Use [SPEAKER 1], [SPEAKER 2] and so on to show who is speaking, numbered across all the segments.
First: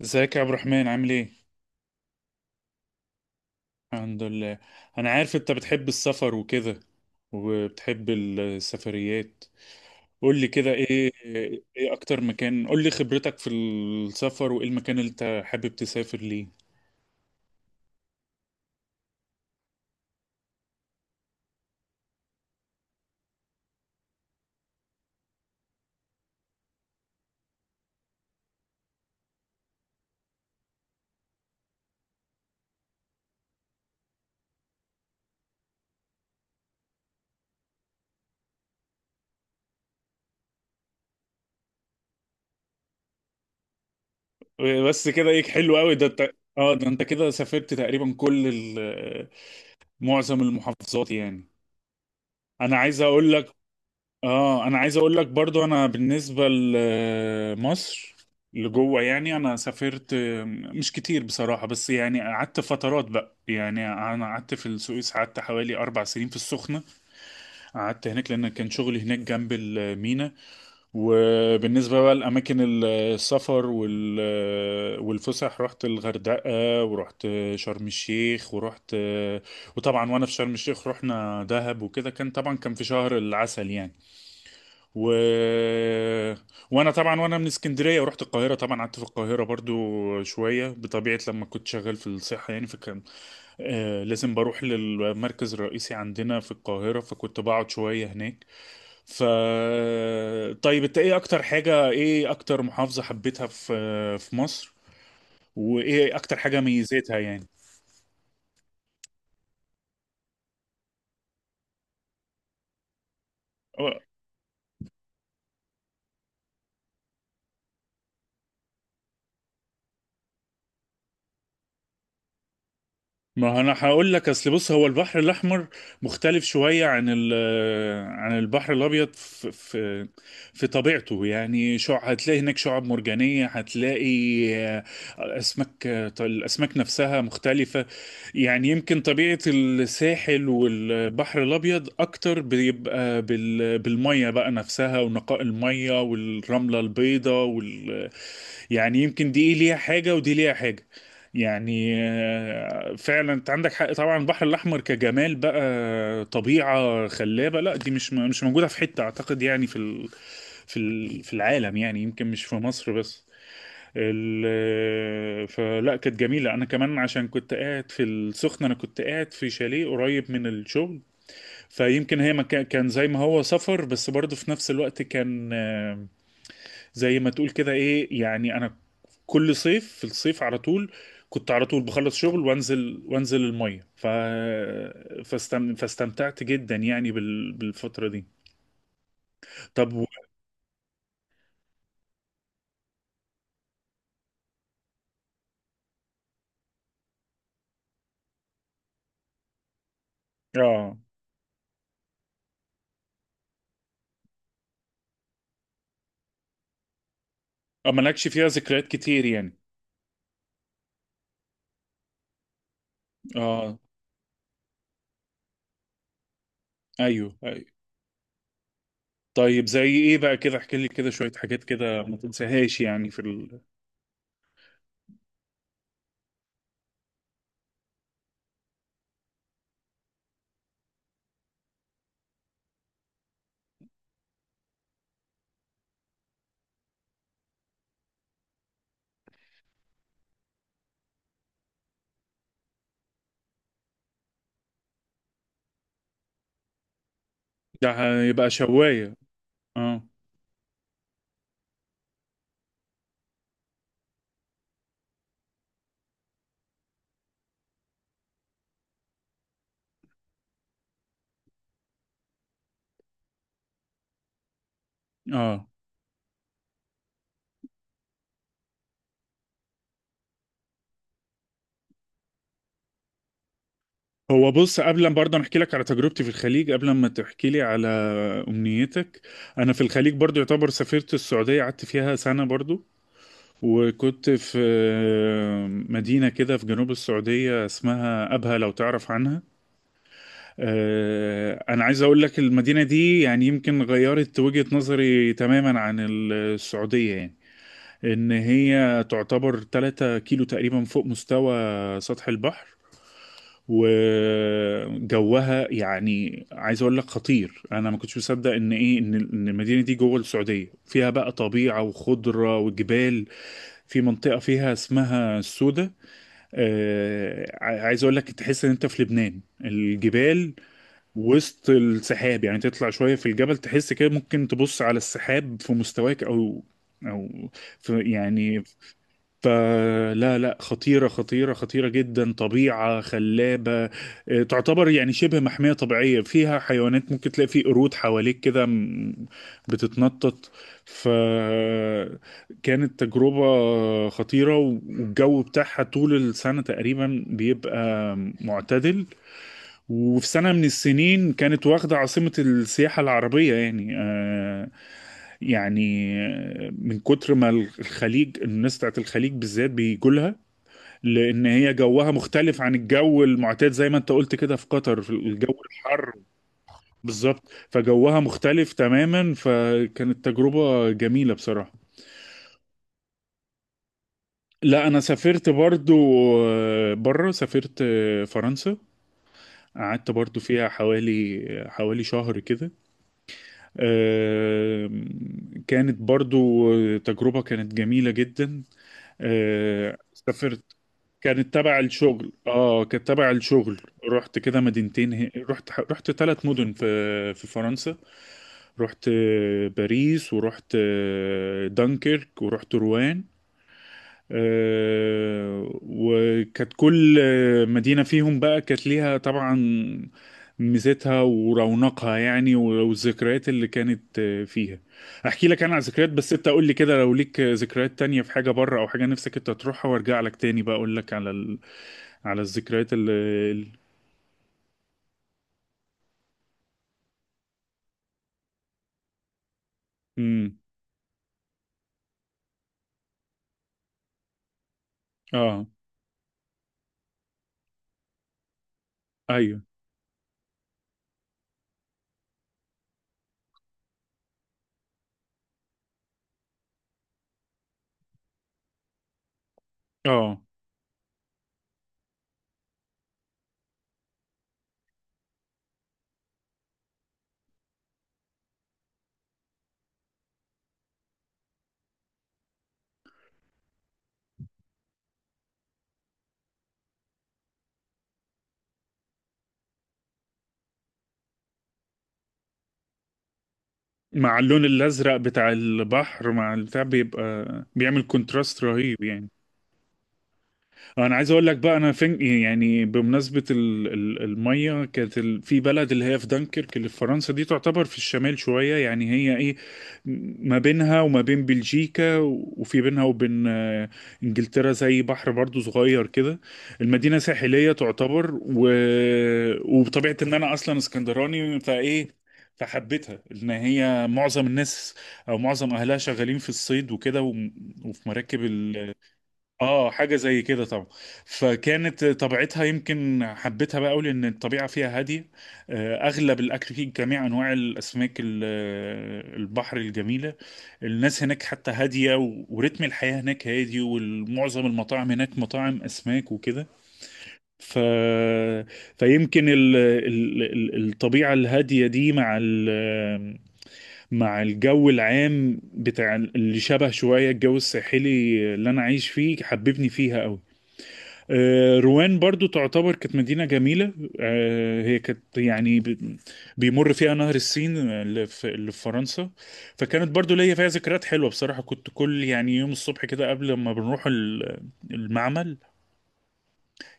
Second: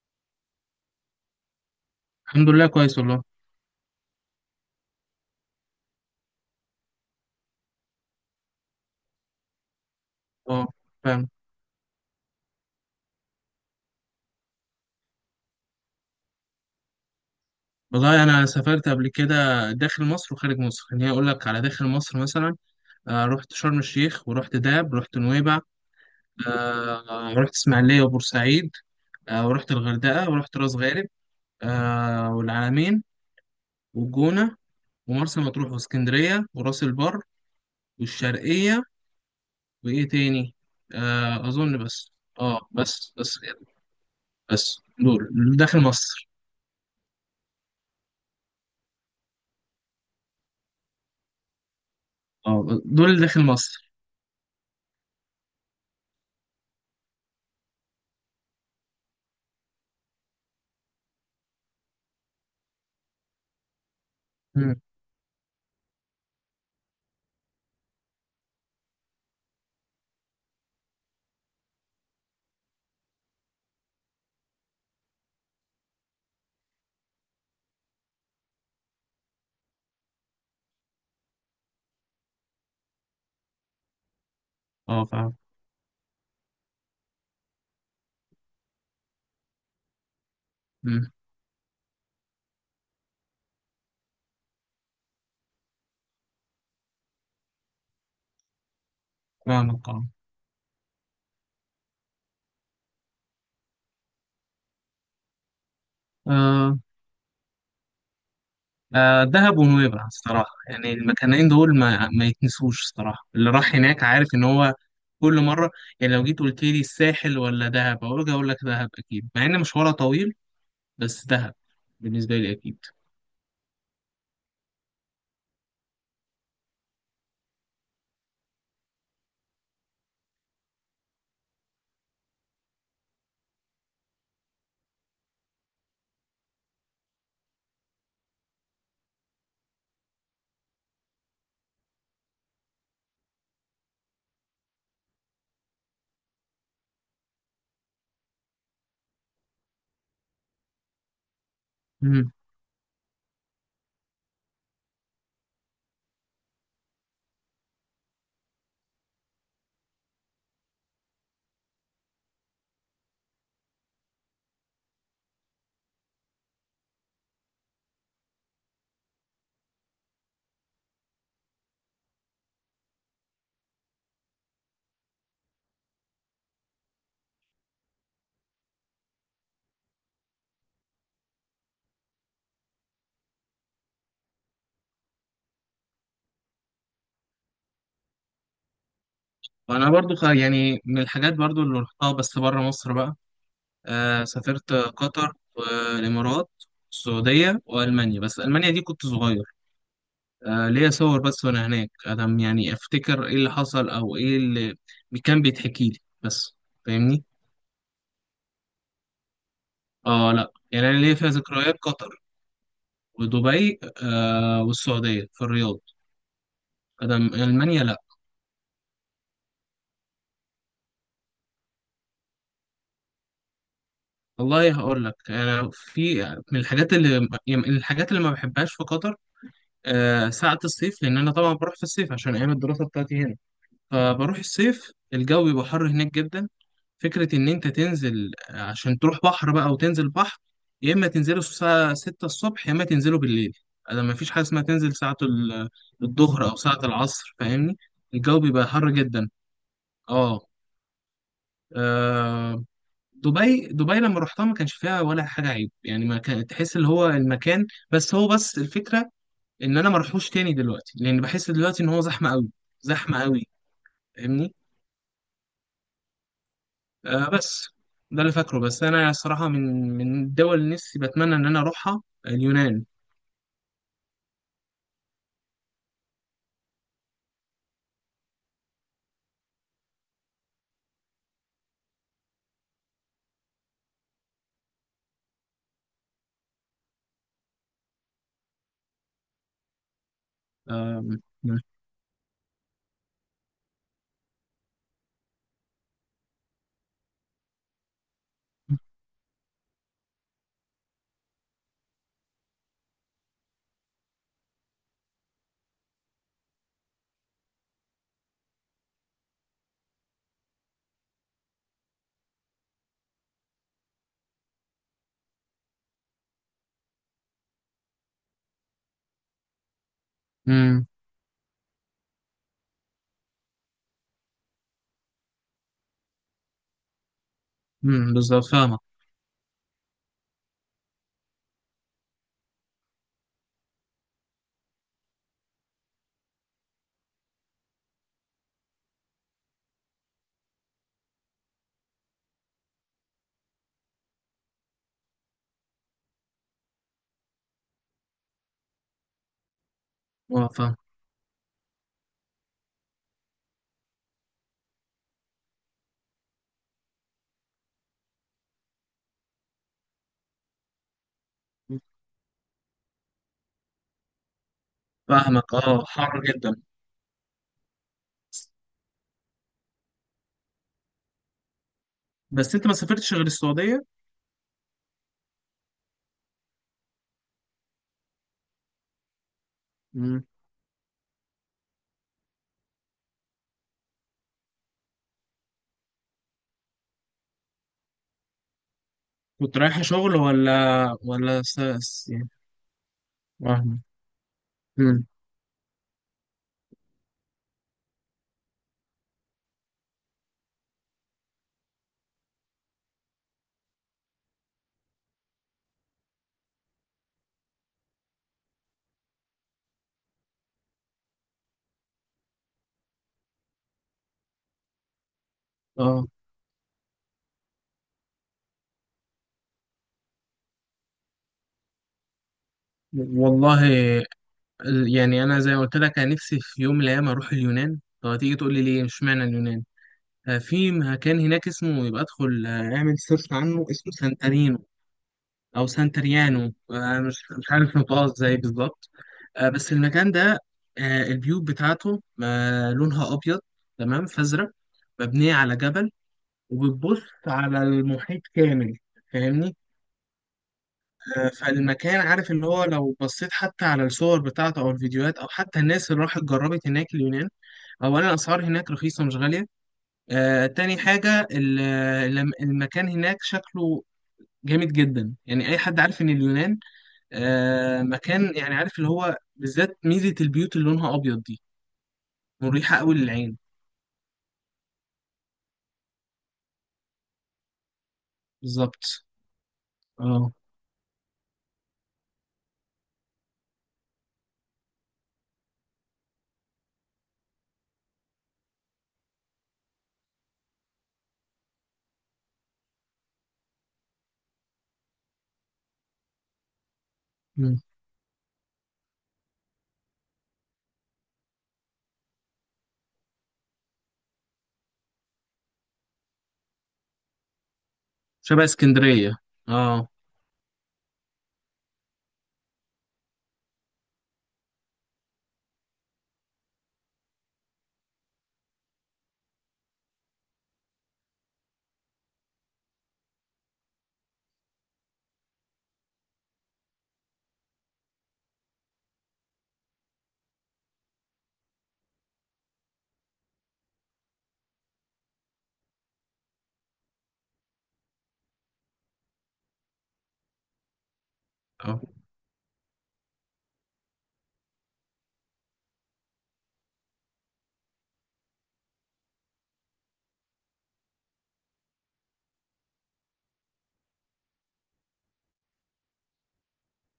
[SPEAKER 1] ازيك يا عبد الرحمن؟ عامل ايه؟
[SPEAKER 2] الحمد لله كويس والله.
[SPEAKER 1] الحمد لله. انا عارف انت بتحب السفر وكده، وبتحب السفريات. قول لي
[SPEAKER 2] اه
[SPEAKER 1] كده، ايه
[SPEAKER 2] فاهم.
[SPEAKER 1] ايه اكتر مكان؟ قول لي خبرتك في السفر، وايه المكان اللي انت حابب تسافر ليه؟
[SPEAKER 2] والله انا سافرت قبل كده داخل مصر وخارج مصر. خليني اقول لك على داخل مصر مثلا، رحت شرم الشيخ ورحت دهب رحت نويبع. رحت اسماعيليه وبورسعيد. ورحت الغردقه ورحت راس غارب، والعلمين والجونه ومرسى مطروح واسكندريه وراس البر والشرقيه. وايه تاني؟ اظن بس. اه بس كده. بس
[SPEAKER 1] بس
[SPEAKER 2] دول
[SPEAKER 1] كده؟ ايه حلو
[SPEAKER 2] داخل
[SPEAKER 1] قوي، ده
[SPEAKER 2] مصر.
[SPEAKER 1] انت، اه، ده انت كده سافرت تقريبا معظم المحافظات يعني. انا
[SPEAKER 2] اه،
[SPEAKER 1] عايز
[SPEAKER 2] دول
[SPEAKER 1] اقول
[SPEAKER 2] داخل
[SPEAKER 1] لك،
[SPEAKER 2] مصر.
[SPEAKER 1] اه انا عايز اقول لك برضو، انا بالنسبة لمصر، لجوه يعني، انا سافرت مش كتير بصراحة، بس يعني قعدت فترات بقى. يعني انا قعدت في
[SPEAKER 2] مم.
[SPEAKER 1] السويس، قعدت حوالي 4 سنين في السخنة، قعدت هناك لان كان شغلي هناك جنب المينا. وبالنسبة بقى لاماكن السفر والفسح، رحت الغردقة، ورحت شرم الشيخ، وطبعا وانا في شرم الشيخ رحنا دهب وكده، كان طبعا كان في شهر العسل يعني. و...
[SPEAKER 2] اه، فاهم.
[SPEAKER 1] وانا طبعا، وانا من اسكندريه، ورحت القاهره طبعا، قعدت في القاهره برضو شويه بطبيعه لما كنت شغال في الصحه يعني. فكان لازم بروح للمركز الرئيسي عندنا في القاهره، فكنت بقعد شويه هناك. ف
[SPEAKER 2] فاهمك، اه.
[SPEAKER 1] طيب انت ايه اكتر حاجه، ايه اكتر محافظه حبيتها في مصر؟ وايه اكتر حاجه
[SPEAKER 2] آه،
[SPEAKER 1] ميزتها يعني؟
[SPEAKER 2] دهب ونويبع الصراحة. يعني المكانين دول ما يتنسوش الصراحة، اللي راح هناك عارف ان هو كل مرة. يعني لو جيت قلت لي الساحل ولا دهب اقول لك دهب اكيد، مع ان مشوارها طويل. بس دهب بالنسبة لي اكيد.
[SPEAKER 1] ما انا هقول لك، اصل بص، هو البحر الاحمر مختلف شويه عن البحر الابيض في في طبيعته. يعني شع هتلاقي هناك شعاب مرجانيه، هتلاقي اسماك. الاسماك نفسها مختلفه. يعني يمكن طبيعه الساحل والبحر الابيض اكتر بيبقى بالميه بقى نفسها، ونقاء الميه، والرمله البيضاء. يعني يمكن دي إيه ليها حاجة، ودي ليها حاجة. يعني
[SPEAKER 2] مم.
[SPEAKER 1] فعلا انت عندك حق. طبعا البحر الاحمر كجمال بقى، طبيعة خلابة، لا دي مش موجودة في حتة اعتقد يعني، في العالم يعني، يمكن مش في مصر بس. ال آه، فلا كانت جميلة. انا كمان عشان كنت قاعد في السخنة، انا كنت قاعد في شاليه قريب من الشغل، فيمكن هي ما كان زي ما هو سفر، بس برضه في نفس الوقت كان، زي ما تقول كده. ايه يعني، انا كل صيف، في الصيف على طول، كنت على طول بخلص شغل، وانزل الميه. فاستمتعت جدا يعني بالفتره دي.
[SPEAKER 2] وانا
[SPEAKER 1] طب.
[SPEAKER 2] برضو يعني من الحاجات برضو اللي رحتها بس بره مصر بقى. سافرت قطر والامارات، السعودية والمانيا. بس المانيا دي كنت صغير، ليا
[SPEAKER 1] اه،
[SPEAKER 2] صور بس. وانا هناك ادم يعني افتكر ايه اللي حصل او ايه اللي كان بيتحكي لي بس. فاهمني؟
[SPEAKER 1] مالكش فيها ذكريات كتير يعني.
[SPEAKER 2] اه، لا، يعني انا ليا فيها ذكريات. قطر
[SPEAKER 1] اه،
[SPEAKER 2] ودبي والسعوديه في الرياض. ادم
[SPEAKER 1] ايوه، ايوه.
[SPEAKER 2] المانيا لا.
[SPEAKER 1] طيب زي ايه بقى؟ كده احكي لي كده شويه حاجات كده ما تنساهاش يعني
[SPEAKER 2] والله هقول لك، انا في من الحاجات اللي، يعني من الحاجات اللي ما بحبهاش في قطر ساعه الصيف، لان انا طبعا بروح في الصيف عشان ايام الدراسه بتاعتي هنا. فبروح الصيف الجو بيبقى حر هناك جدا. فكرة إن أنت تنزل عشان تروح بحر بقى وتنزل بحر، يا إما تنزله الساعة 6 الصبح يا إما تنزله بالليل. أنا مفيش حاجة اسمها تنزل ساعة الظهر أو ساعة العصر. فاهمني؟
[SPEAKER 1] ده
[SPEAKER 2] الجو
[SPEAKER 1] هيبقى
[SPEAKER 2] بيبقى حر
[SPEAKER 1] شوايه،
[SPEAKER 2] جدا.
[SPEAKER 1] اه،
[SPEAKER 2] آه آه، دبي لما رحتها ما كانش فيها ولا حاجة عيب يعني. ما كان تحس اللي هو المكان، بس الفكرة إن أنا ما اروحوش تاني دلوقتي، لأن بحس دلوقتي إن هو زحمة أوي، زحمة أوي. فاهمني؟
[SPEAKER 1] اه.
[SPEAKER 2] بس ده اللي فاكره. بس انا الصراحه من الدول اللي نفسي بتمنى ان انا اروحها اليونان.
[SPEAKER 1] هو بص، قبل ما برضه أنا احكي لك على تجربتي في الخليج قبل ما تحكي لي على امنيتك. انا في الخليج برضه يعتبر سافرت السعوديه، قعدت فيها سنه برضه. وكنت في مدينه كده في جنوب السعوديه اسمها ابها، لو تعرف عنها.
[SPEAKER 2] آه
[SPEAKER 1] انا عايز اقول لك، المدينه دي يعني يمكن غيرت وجهه نظري تماما عن السعوديه يعني. ان هي تعتبر 3 كيلو تقريبا فوق مستوى سطح البحر، وجوها يعني عايز اقول لك خطير. انا ما كنتش مصدق ان ايه، ان المدينه دي جوه السعوديه فيها بقى طبيعه وخضره وجبال. في منطقه فيها اسمها السودة. عايز اقول لك، تحس ان انت في لبنان. الجبال
[SPEAKER 2] امم
[SPEAKER 1] وسط السحاب يعني. تطلع شويه في الجبل، تحس كده ممكن تبص على السحاب في مستواك، او في
[SPEAKER 2] بالظبط،
[SPEAKER 1] يعني.
[SPEAKER 2] فاهمه.
[SPEAKER 1] فلا لا، خطيرة خطيرة خطيرة جدا، طبيعة خلابة. تعتبر يعني شبه محمية طبيعية، فيها حيوانات، ممكن تلاقي فيه قرود حواليك كده بتتنطط. فكانت تجربة خطيرة. والجو بتاعها طول السنة تقريبا بيبقى معتدل. وفي
[SPEAKER 2] اه،
[SPEAKER 1] سنة من
[SPEAKER 2] فاهم.
[SPEAKER 1] السنين كانت واخدة عاصمة السياحة العربية يعني، يعني من كتر ما الخليج، الناس بتاعت الخليج بالذات بيجولها. لان هي جوها مختلف عن الجو المعتاد، زي ما انت قلت كده في قطر في الجو
[SPEAKER 2] فاهمك، اه،
[SPEAKER 1] الحر.
[SPEAKER 2] حر جدا.
[SPEAKER 1] بالظبط، فجوها مختلف تماما، فكانت تجربة جميلة بصراحة.
[SPEAKER 2] بس انت ما سافرتش غير السعوديه؟
[SPEAKER 1] لا، انا سافرت برضو بره. سافرت فرنسا، قعدت
[SPEAKER 2] مم.
[SPEAKER 1] برضو فيها حوالي حوالي شهر كده. آه، كانت برضو تجربة كانت جميلة جدا.
[SPEAKER 2] كنت رايحه شغل ولا،
[SPEAKER 1] سافرت،
[SPEAKER 2] ولا
[SPEAKER 1] كانت تبع
[SPEAKER 2] يعني.
[SPEAKER 1] الشغل، اه كانت تبع
[SPEAKER 2] فاهمه.
[SPEAKER 1] الشغل. رحت كده
[SPEAKER 2] امم
[SPEAKER 1] مدينتين، رحت 3 مدن في فرنسا. رحت باريس، ورحت دانكيرك، ورحت روان. وكانت كل مدينة فيهم بقى كانت ليها طبعا ميزتها ورونقها يعني، والذكريات اللي كانت فيها. احكي لك انا على
[SPEAKER 2] اه،
[SPEAKER 1] ذكريات، بس انت قول لي كده، لو ليك ذكريات تانية في حاجة بره او حاجة نفسك انت تروحها، وارجع لك تاني بقى اقول لك على الذكريات اللي
[SPEAKER 2] والله.
[SPEAKER 1] ال...
[SPEAKER 2] يعني انا زي ما قلت لك، انا نفسي في يوم من الايام اروح اليونان. طب هتيجي تقول لي ليه؟ مش معنى اليونان
[SPEAKER 1] امم،
[SPEAKER 2] في مكان هناك اسمه، يبقى ادخل اعمل سيرش عنه. اسمه سانتارينو
[SPEAKER 1] اه،
[SPEAKER 2] او سانتريانو، مش عارف نطقها ازاي بالظبط.
[SPEAKER 1] ايوه،
[SPEAKER 2] بس المكان ده، البيوت بتاعته لونها ابيض، تمام، فازرق، مبنيه على جبل وبتبص على المحيط كامل. فاهمني؟
[SPEAKER 1] اه.
[SPEAKER 2] فالمكان، عارف اللي هو، لو بصيت حتى على الصور بتاعته او الفيديوهات او حتى الناس اللي راحت جربت هناك اليونان. اولا الاسعار هناك رخيصه مش غاليه. تاني حاجه، المكان هناك شكله جامد جدا. يعني اي حد عارف ان اليونان مكان يعني عارف اللي هو، بالذات ميزة البيوت اللي لونها أبيض دي مريحة أوي للعين.
[SPEAKER 1] مع اللون الازرق بتاع البحر، مع البتاع بيبقى بيعمل كونتراست
[SPEAKER 2] بالظبط،
[SPEAKER 1] رهيب يعني.
[SPEAKER 2] اه.
[SPEAKER 1] انا عايز اقول لك بقى، انا فين يعني، بمناسبه الميه، كانت في بلد اللي هي في دنكرك اللي في فرنسا. دي تعتبر في الشمال شويه يعني، هي ايه ما بينها وما بين بلجيكا، وفي بينها وبين انجلترا. زي بحر برضو صغير كده. المدينه
[SPEAKER 2] مم.
[SPEAKER 1] ساحليه تعتبر. وبطبيعه ان انا اصلا اسكندراني فايه، فحبيتها. ان هي معظم الناس او معظم اهلها شغالين في الصيد وكده، وفي مراكب.
[SPEAKER 2] شبه اسكندرية، اه.
[SPEAKER 1] اه، حاجة زي كده طبعا. فكانت طبيعتها يمكن حبيتها بقى قوي لان الطبيعة فيها هادية. اغلب الاكل فيه جميع انواع الاسماك البحر الجميلة. الناس هناك حتى هادية، ورتم الحياة هناك هادي، ومعظم المطاعم هناك مطاعم اسماك وكده. ف... فيمكن الطبيعة الهادية دي مع الجو العام بتاع اللي شبه شوية الجو الساحلي اللي انا عايش فيه، حببني فيها قوي.
[SPEAKER 2] اه،
[SPEAKER 1] روان برضو تعتبر كانت مدينة جميلة. هي كانت يعني بيمر فيها نهر السين اللي في فرنسا. فكانت برضو ليا فيها ذكريات حلوة بصراحة. كنت كل يعني يوم الصبح كده، قبل ما بنروح المعمل،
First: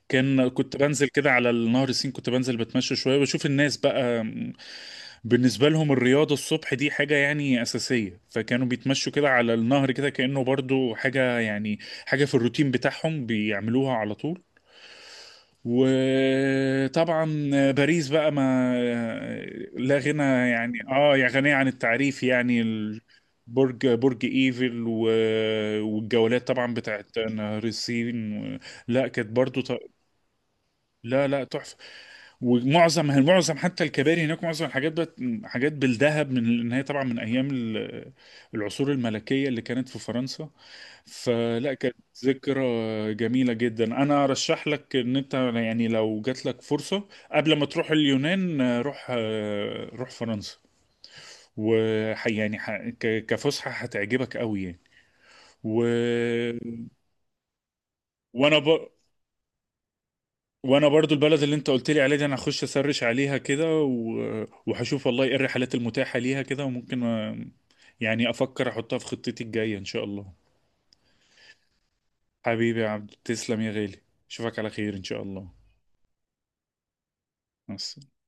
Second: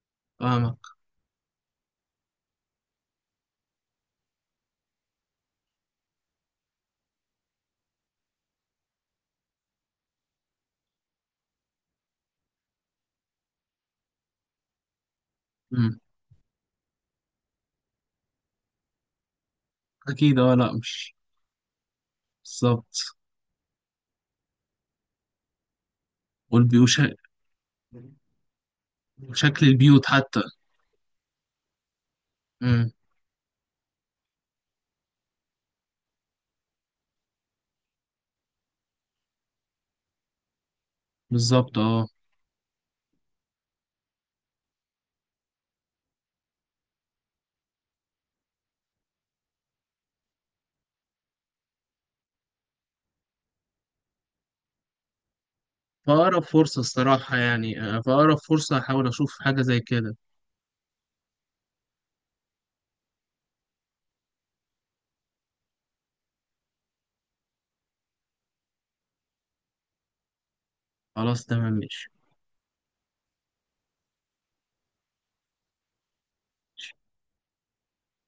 [SPEAKER 1] كنت
[SPEAKER 2] فاهمك.
[SPEAKER 1] بنزل كده على النهر السين، كنت بنزل بتمشى شوية، وبشوف الناس بقى. بالنسبة لهم الرياضة الصبح دي حاجة يعني أساسية، فكانوا بيتمشوا كده على النهر، كده كأنه برضو حاجة يعني، حاجة في الروتين بتاعهم بيعملوها على طول.
[SPEAKER 2] مم.
[SPEAKER 1] وطبعا باريس بقى، ما لا غنى،
[SPEAKER 2] أكيد، اه، لأ
[SPEAKER 1] يعني
[SPEAKER 2] مش
[SPEAKER 1] اه، يا غنية عن التعريف يعني،
[SPEAKER 2] بالظبط.
[SPEAKER 1] برج ايفل، والجولات طبعا
[SPEAKER 2] والبيوت،
[SPEAKER 1] بتاعت نهر السين. لا كانت برضو
[SPEAKER 2] شكل البيوت حتى.
[SPEAKER 1] لا لا، تحفة.
[SPEAKER 2] امم
[SPEAKER 1] ومعظم حتى الكباري هناك، معظم الحاجات بقت حاجات بالذهب، من ان هي طبعا من ايام العصور الملكية اللي كانت في فرنسا. فلا،
[SPEAKER 2] بالظبط،
[SPEAKER 1] كانت
[SPEAKER 2] اه.
[SPEAKER 1] ذكرى جميلة جدا. أنا أرشح لك إن أنت يعني، لو جات لك فرصة قبل ما تروح اليونان، روح فرنسا. وح يعني ح... ك... كفسحة هتعجبك قوي يعني. و...
[SPEAKER 2] فأقرب فرصة الصراحة يعني، فأقرب
[SPEAKER 1] وأنا
[SPEAKER 2] فرصة
[SPEAKER 1] ب...
[SPEAKER 2] هحاول أشوف حاجة زي كده.
[SPEAKER 1] وأنا برضو البلد اللي أنت قلت لي عليها دي، أنا هخش أسرش عليها كده، وهشوف والله إيه الرحلات المتاحة ليها كده، وممكن يعني أفكر أحطها في خطتي الجاية إن شاء الله.
[SPEAKER 2] خلاص، تمام، ماشي.
[SPEAKER 1] حبيبي يا عبد، تسلم يا غالي، أشوفك على خير إن شاء الله. مع السلامة.